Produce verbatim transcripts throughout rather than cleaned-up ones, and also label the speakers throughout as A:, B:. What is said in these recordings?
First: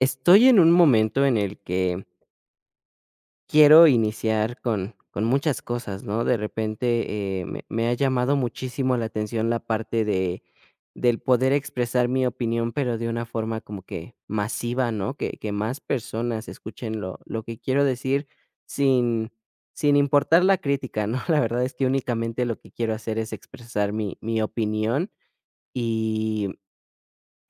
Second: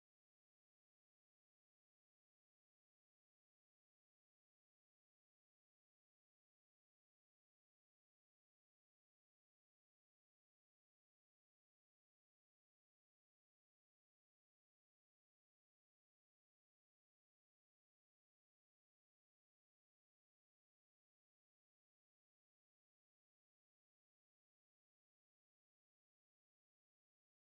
A: Estoy en un momento en el que quiero iniciar con, con muchas cosas, ¿no? De repente eh, me, me ha llamado muchísimo la atención la parte de del poder expresar mi opinión, pero de una forma como que masiva, ¿no? Que, que más personas escuchen lo, lo que quiero decir sin, sin importar la crítica, ¿no? La verdad es que únicamente lo que quiero hacer es expresar mi, mi opinión.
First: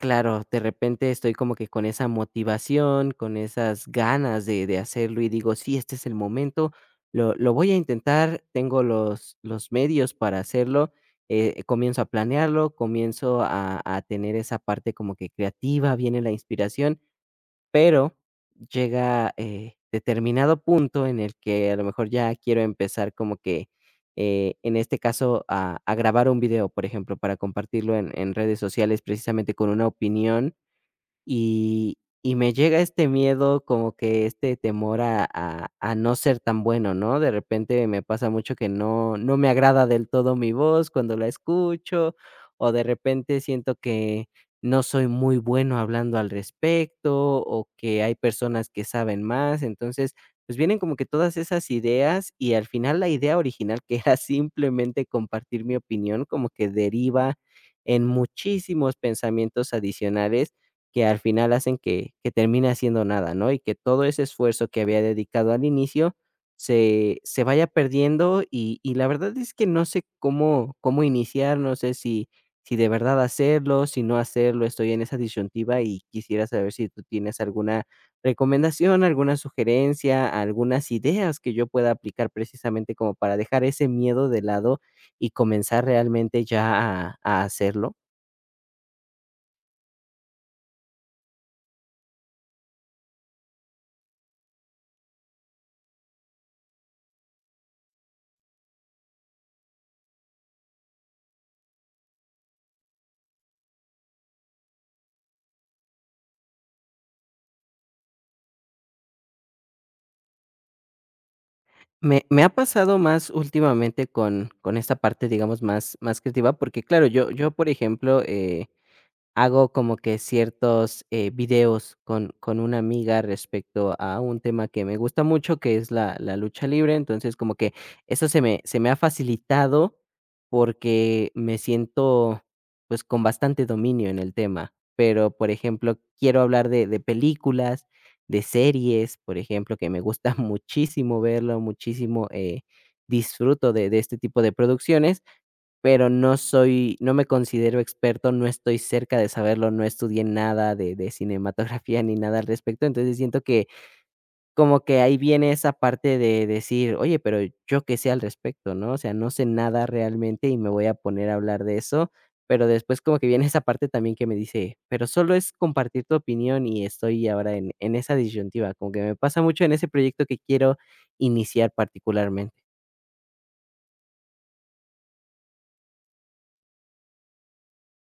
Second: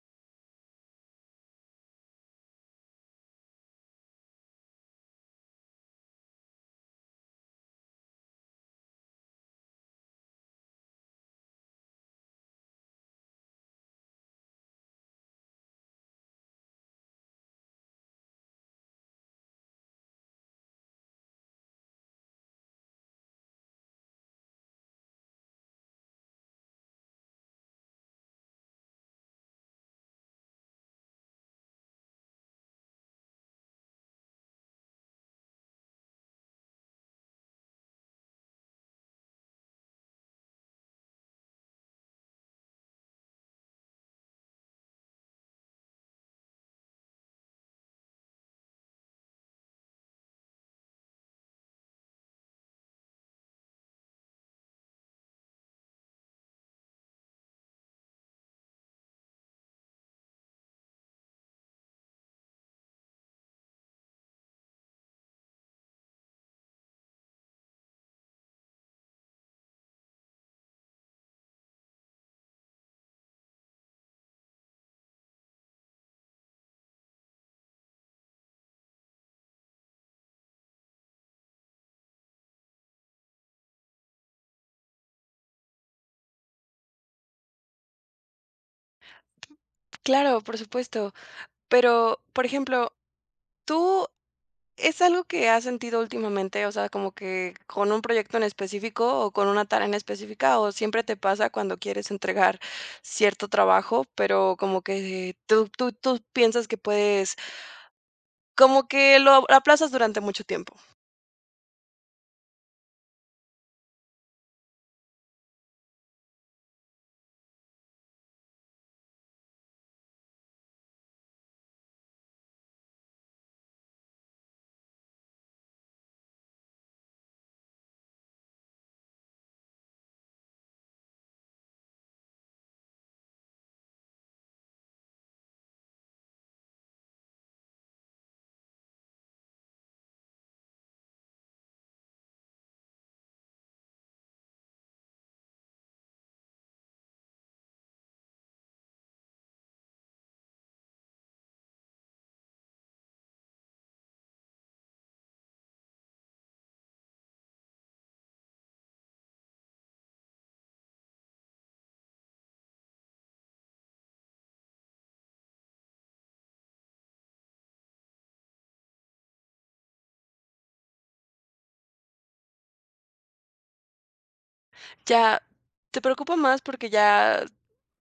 A: Claro, de repente estoy como que con esa motivación, con esas ganas de, de hacerlo y digo, sí, este es el momento, lo, lo voy a intentar, tengo los, los medios para hacerlo. Eh, comienzo a planearlo, comienzo a, a tener esa parte como que creativa, viene la inspiración, pero llega, eh, determinado punto en el que a lo mejor ya quiero empezar como que, eh, en este caso, a a grabar un video, por ejemplo, para compartirlo en en redes sociales, precisamente con una opinión. Y y me llega este miedo, como que este temor a a a no ser tan bueno, ¿no? De repente me pasa mucho que no no me agrada del todo mi voz cuando la escucho, o de repente siento que no soy muy bueno hablando al respecto, o que hay personas que saben más. Entonces, pues vienen como que todas esas ideas y al final la idea original, que era simplemente compartir mi opinión, como que deriva en muchísimos pensamientos adicionales que al final hacen que que termine haciendo nada, ¿no? Y que todo ese esfuerzo que había dedicado al inicio se se vaya perdiendo y y la verdad es que no sé cómo cómo iniciar, no sé si si de verdad hacerlo, si no hacerlo, estoy en esa disyuntiva y quisiera saber si tú tienes alguna recomendación, alguna sugerencia, algunas ideas que yo pueda aplicar precisamente como para dejar ese miedo de lado y comenzar realmente ya a a hacerlo.
B: Claro, por supuesto. Pero, por ejemplo, ¿tú ¿es algo que has sentido últimamente? O sea, como que con un proyecto en específico o con una tarea en específica, o siempre te pasa cuando quieres entregar cierto trabajo, pero como que tú, tú, tú piensas que puedes, como que lo aplazas durante mucho tiempo.
A: Me me ha pasado más últimamente con con esta parte, digamos, más más creativa, porque, claro, yo yo, por ejemplo, eh, hago como que ciertos, eh, videos con con una amiga respecto a un tema que me gusta mucho, que es la la lucha libre. Entonces, como que eso se me se me ha facilitado porque me siento, pues, con bastante dominio en el tema. Pero, por ejemplo, quiero hablar de de películas, de series, por ejemplo, que me gusta muchísimo verlo, muchísimo, eh, disfruto de de este tipo de producciones. Pero no soy no me considero experto, no estoy cerca de saberlo, no estudié nada de de cinematografía ni nada al respecto. Entonces, siento que como que ahí viene esa parte de decir: "Oye, pero yo qué sé al respecto", ¿no? O sea, no sé nada realmente y me voy a poner a hablar de eso, pero después como que viene esa parte también que me dice: "Pero solo es compartir tu opinión", y estoy ahora en en esa disyuntiva, como que me pasa mucho en ese proyecto que quiero iniciar particularmente.
B: Ya te preocupa más porque ya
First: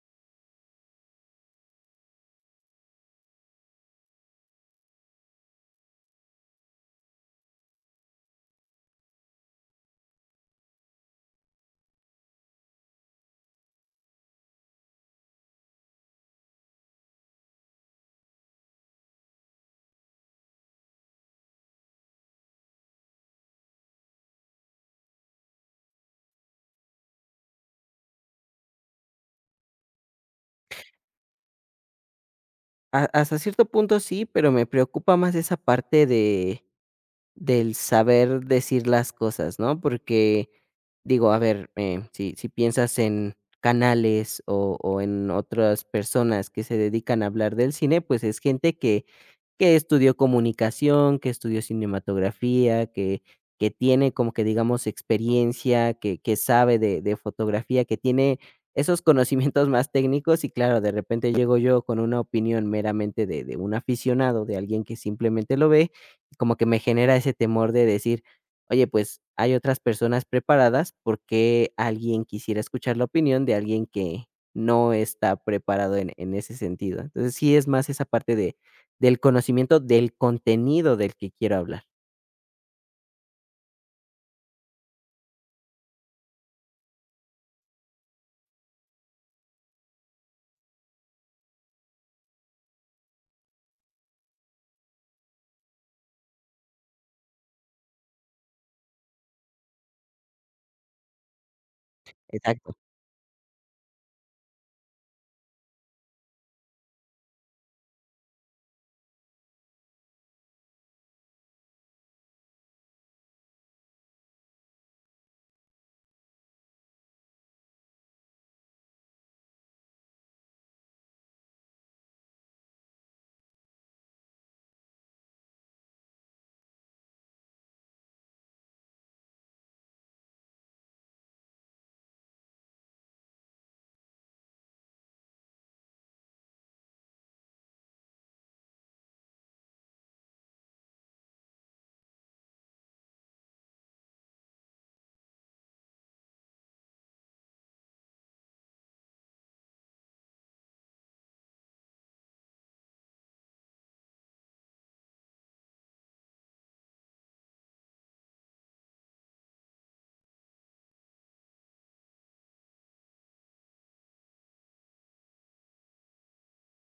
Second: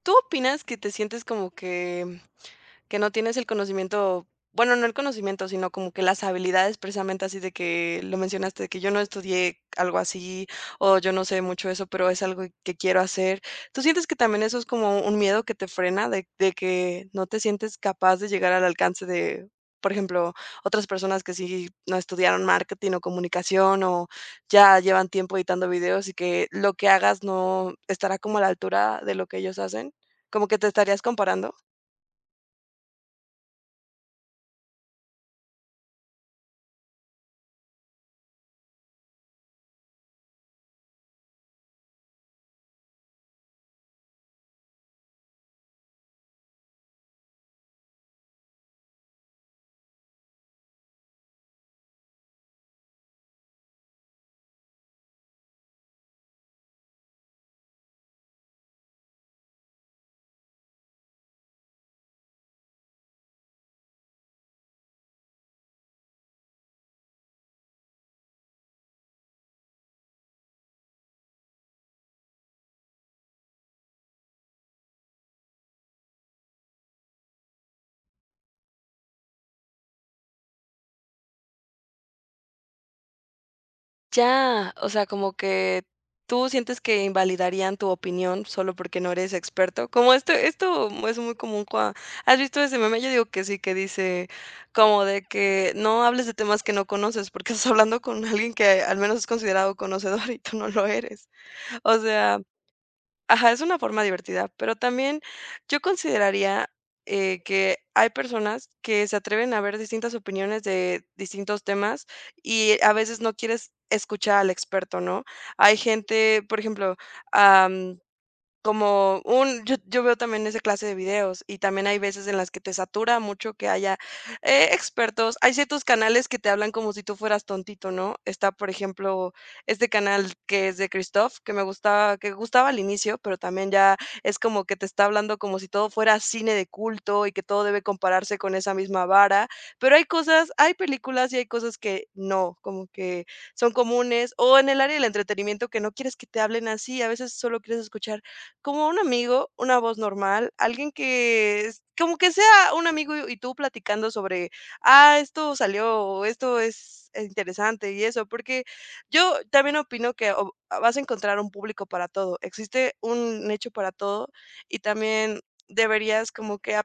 B: tú opinas que te sientes como que que no tienes el conocimiento, bueno, no el conocimiento, sino como que las habilidades precisamente así de que lo mencionaste, de que yo no estudié algo así o yo no sé mucho eso, pero es algo que quiero hacer. ¿Tú sientes que también eso es como un miedo que te frena de, de que no te sientes capaz de llegar al alcance de, por ejemplo, otras personas que sí no estudiaron marketing o comunicación o ya llevan tiempo editando videos y que lo que hagas no estará como a la altura de lo que ellos hacen? ¿Como que te estarías comparando?
A: Ha Hasta cierto punto sí, pero me preocupa más esa parte de, del saber decir las cosas, ¿no? Porque, digo, a ver, eh, si si piensas en canales o o en otras personas que se dedican a hablar del cine, pues es gente que que estudió comunicación, que estudió cinematografía, que que tiene como que, digamos, experiencia, que que sabe de de fotografía, que tiene esos conocimientos más técnicos y, claro, de repente llego yo con una opinión meramente de de un aficionado, de alguien que simplemente lo ve como que me genera ese temor de decir: "Oye, pues, hay otras personas preparadas, ¿por qué alguien quisiera escuchar la opinión de alguien que no está preparado en en ese sentido?". Entonces, sí es más esa parte de del conocimiento del contenido del que quiero hablar.
B: Ya, o sea, como que tú sientes que invalidarían tu opinión solo porque no eres experto. Como esto esto es muy común cua, ¿has visto ese meme? Yo digo que sí, que dice como de que no hables de temas que no conoces, porque estás hablando con alguien que al menos es considerado conocedor y tú no lo eres. O sea,
A: Exacto.
B: ajá, es una forma divertida, pero también yo consideraría, eh, que hay personas que se atreven a ver distintas opiniones de distintos temas y a veces no quieres escuchar al experto, ¿no? Hay gente, por ejemplo, como un yo yo veo también esa clase de videos, y también hay veces en las que te satura mucho que haya, eh, expertos. Hay ciertos canales que te hablan como si tú fueras tontito, ¿no? Está, por ejemplo, este canal que es de Christoph, que me gustaba que gustaba al inicio, pero también ya es como que te está hablando como si todo fuera cine de culto y que todo debe compararse con esa misma vara, pero hay cosas hay películas y hay cosas que no, como que son comunes, o en el área del entretenimiento que no quieres que te hablen así. A veces solo quieres escuchar como un amigo, una voz normal, alguien que es como que sea un amigo y y tú platicando sobre, ah, esto salió, o esto es interesante y eso, porque yo también opino que o- vas a encontrar un público para todo, existe un nicho para todo y también deberías como que a,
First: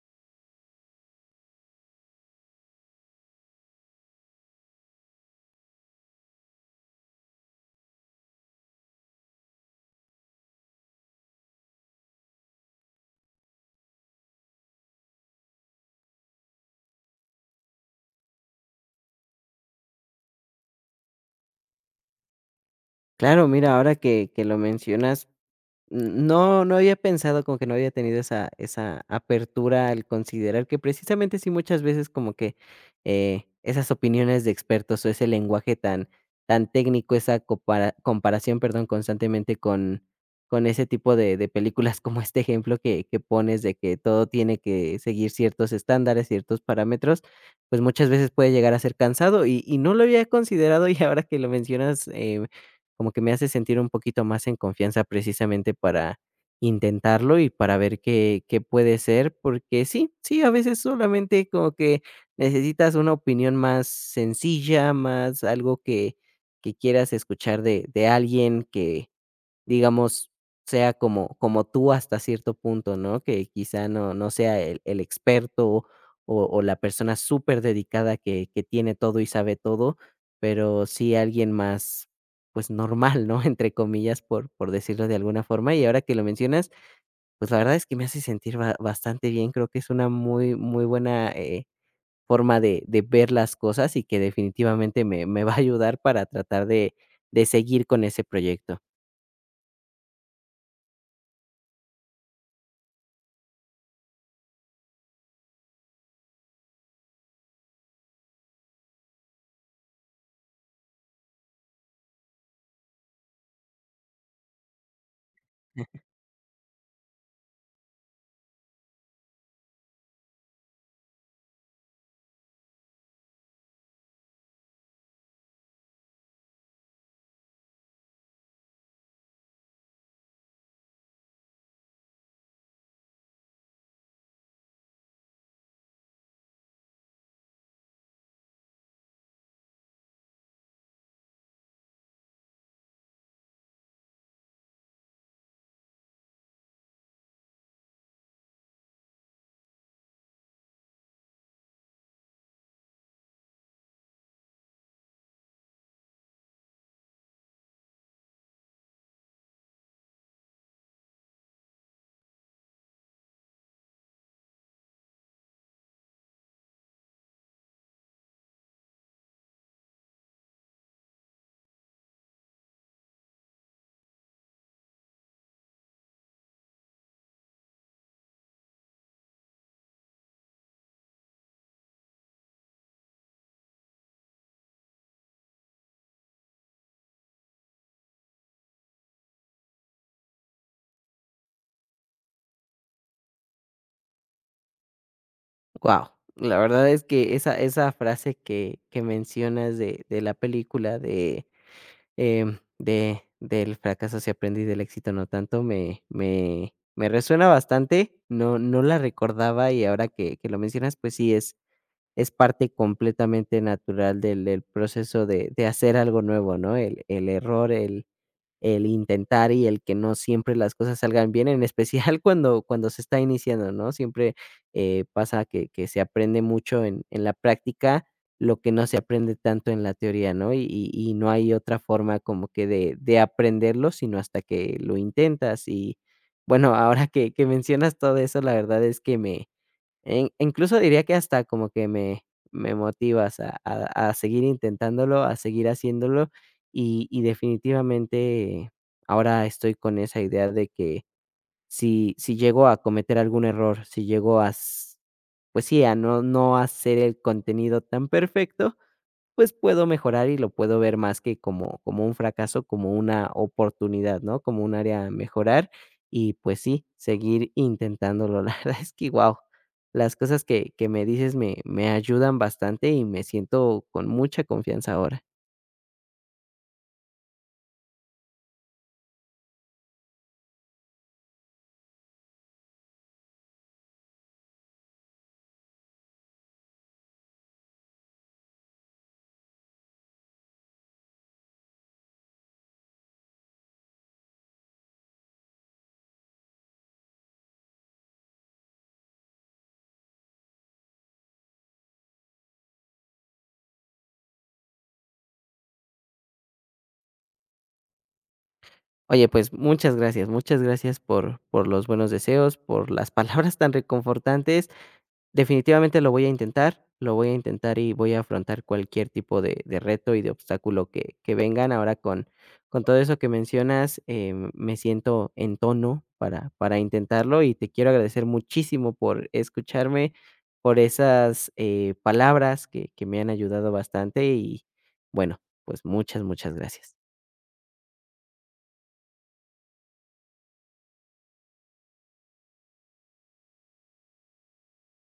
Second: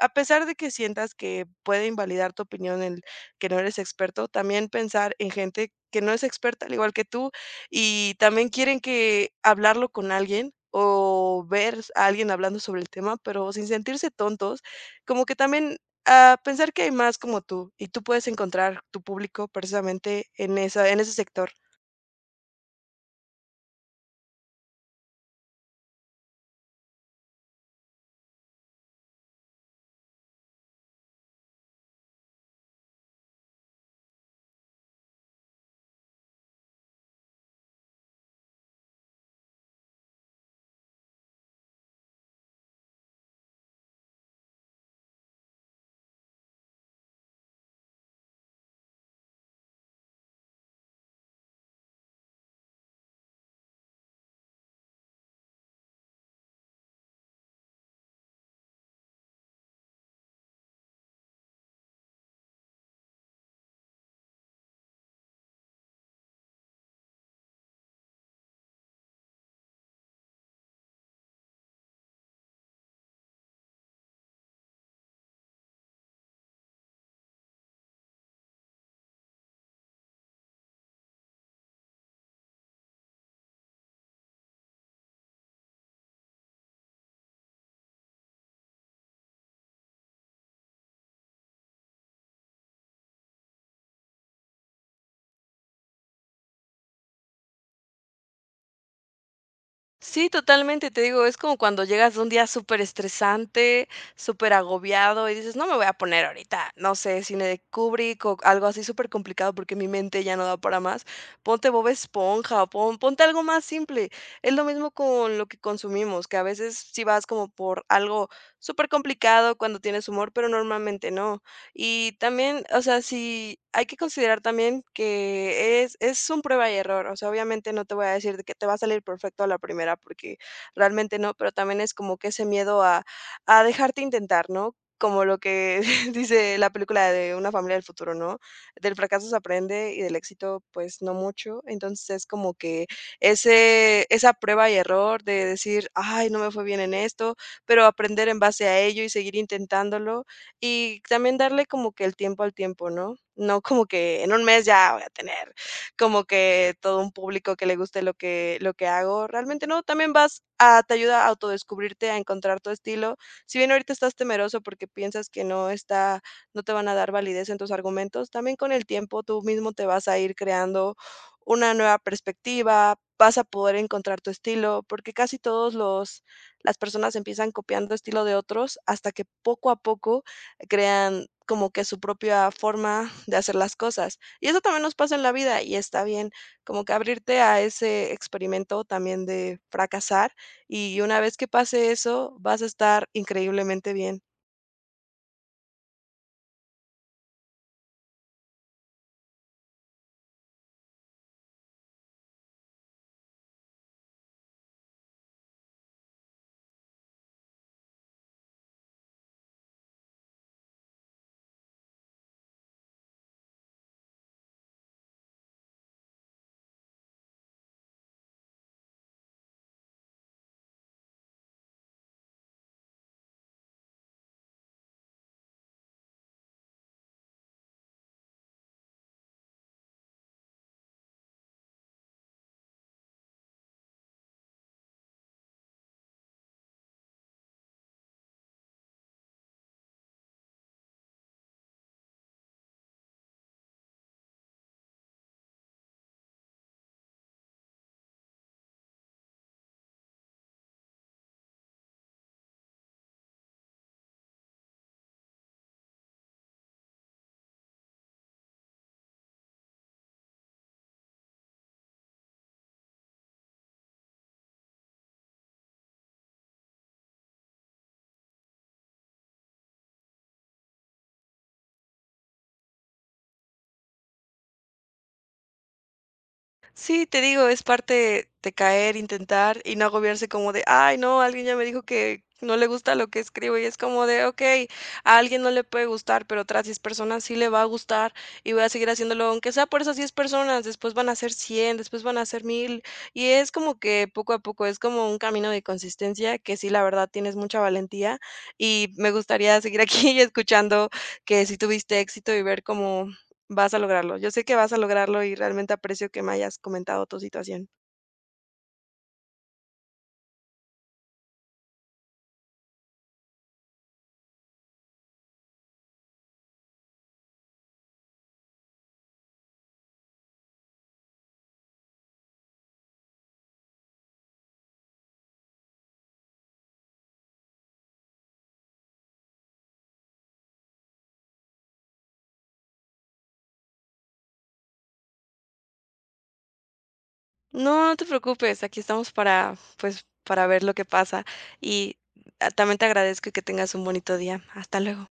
B: a pesar de que sientas que puede invalidar tu opinión el que no eres experto, también pensar en gente que no es experta al igual que tú y también quieren que hablarlo con alguien o ver a alguien hablando sobre el tema, pero sin sentirse tontos, como que también, ah, pensar que hay más como tú y tú puedes encontrar tu público precisamente en esa, en ese sector.
A: Claro, mira, ahora que que lo mencionas, no, no había pensado, como que no había tenido esa esa apertura al considerar que precisamente sí muchas veces como que, eh, esas opiniones de expertos o ese lenguaje tan tan técnico, esa compara comparación, perdón, constantemente con con ese tipo de de películas, como este ejemplo que que pones de que todo tiene que seguir ciertos estándares, ciertos parámetros, pues muchas veces puede llegar a ser cansado y y no lo había considerado. Y ahora que lo mencionas, eh como que me hace sentir un poquito más en confianza precisamente para intentarlo y para ver qué qué puede ser, porque sí, sí, a veces solamente como que necesitas una opinión más sencilla, más algo que que quieras escuchar de de alguien que... Digamos, sea como como tú hasta cierto punto, ¿no? Que quizá no no sea el el experto o o la persona superdedicada que que tiene todo y sabe todo, pero sí alguien más, pues, normal, ¿no? Entre comillas, por por decirlo de alguna forma. Y ahora que lo mencionas, pues, la verdad es que me hace sentir ba bastante bien. Creo que es una muy muy buena, eh, forma de de ver las cosas y que definitivamente me me va a ayudar para tratar de de seguir con ese proyecto.
B: Sí, totalmente, te digo, es como cuando llegas de un día superestresante, superagobiado y dices: "No me voy a poner ahorita, no sé, cine de Kubrick o algo así supercomplicado porque mi mente ya no da para más. Ponte Bob Esponja, o pon ponte algo más simple". Es lo mismo con lo que consumimos, que a veces sí vas como por algo supercomplicado cuando tienes humor, pero normalmente no. Y también, o sea, sí hay que considerar también que es es un prueba y error. O sea, obviamente no te voy a decir de que te va a salir perfecto a la primera, porque realmente no, pero también es como que ese miedo a a dejarte intentar, ¿no? Como lo que dice la película de Una familia del futuro, ¿no? Del fracaso se aprende y del éxito, pues, no mucho. Entonces, es como que ese esa prueba y error de decir: "Ay, no me fue bien en esto", pero aprender en base a ello y seguir intentándolo. Y también darle como que el tiempo al tiempo, ¿no? No como que en un mes ya voy a tener como que todo un público que le guste lo que lo que hago. Realmente no, también vas a te ayuda a autodescubrirte, a encontrar tu estilo. Si bien ahorita estás temeroso porque piensas que no está no te van a dar validez en tus argumentos, también con el tiempo tú mismo te vas a ir creando una nueva perspectiva, vas a poder encontrar tu estilo, porque casi todos los las personas empiezan copiando estilo de otros hasta que poco a poco crean como que su propia forma de hacer las cosas. Y eso también nos pasa en la vida y está bien, como que abrirte a ese experimento también de fracasar y una vez que pase eso, vas a estar increíblemente bien.
A: Wow, la verdad es que esa esa frase que que mencionas de de la película de, em, de del fracaso se aprende y del éxito no tanto, me me me resuena bastante, no no la recordaba y ahora que que lo mencionas, pues sí, es es parte completamente natural del del proceso de de hacer algo nuevo, ¿no? El el error, el el intentar y el que no siempre las cosas salgan bien, en especial cuando cuando se está iniciando, ¿no? Siempre, eh, pasa que que se aprende mucho en en la práctica lo que no se aprende tanto en la teoría, ¿no? Y y y no hay otra forma como que de de aprenderlo, sino hasta que lo intentas. Y, bueno, ahora que que mencionas todo eso, la verdad es que me... In Incluso diría que hasta como que me me motivas a a a seguir intentándolo, a seguir haciéndolo, y y definitivamente ahora estoy con esa idea de que si si llego a cometer algún error, si llego a s pues sí, a no no hacer el contenido tan perfecto, pues, puedo mejorar y lo puedo ver más que como como un fracaso, como una oportunidad, ¿no? Como un área a mejorar y, pues sí, seguir intentándolo. La verdad es que, wow, las cosas que que me dices me me ayudan bastante y me siento con mucha confianza ahora.
B: Sí, te digo, es parte de caer, intentar y no agobiarse como de, ay, no, alguien ya me dijo que no le gusta lo que escribo y es como de, ok, a alguien no le puede gustar, pero otras diez personas sí le va a gustar y voy a seguir haciéndolo, aunque sea por esas diez personas, después van a ser cien, después van a ser mil y es como que poco a poco, es como un camino de consistencia que sí, la verdad, tienes mucha valentía y me gustaría seguir aquí escuchando que si tuviste éxito y ver cómo. Vas a lograrlo. Yo sé que vas a lograrlo y realmente aprecio que me hayas comentado tu situación.
A: Oye, pues, muchas gracias, muchas gracias por por los buenos deseos, por las palabras tan reconfortantes. Definitivamente lo voy a intentar, lo voy a intentar y voy a afrontar cualquier tipo de, de reto y de obstáculo que, que vengan. Ahora con, con todo eso que mencionas, eh, me siento en tono para, para intentarlo y te quiero agradecer muchísimo por escucharme, por esas eh, palabras que, que me han ayudado bastante y bueno, pues muchas, muchas gracias.
B: No, no te preocupes, aquí estamos para, pues, para ver lo que pasa y, ah, también te agradezco y que tengas un bonito día. Hasta luego.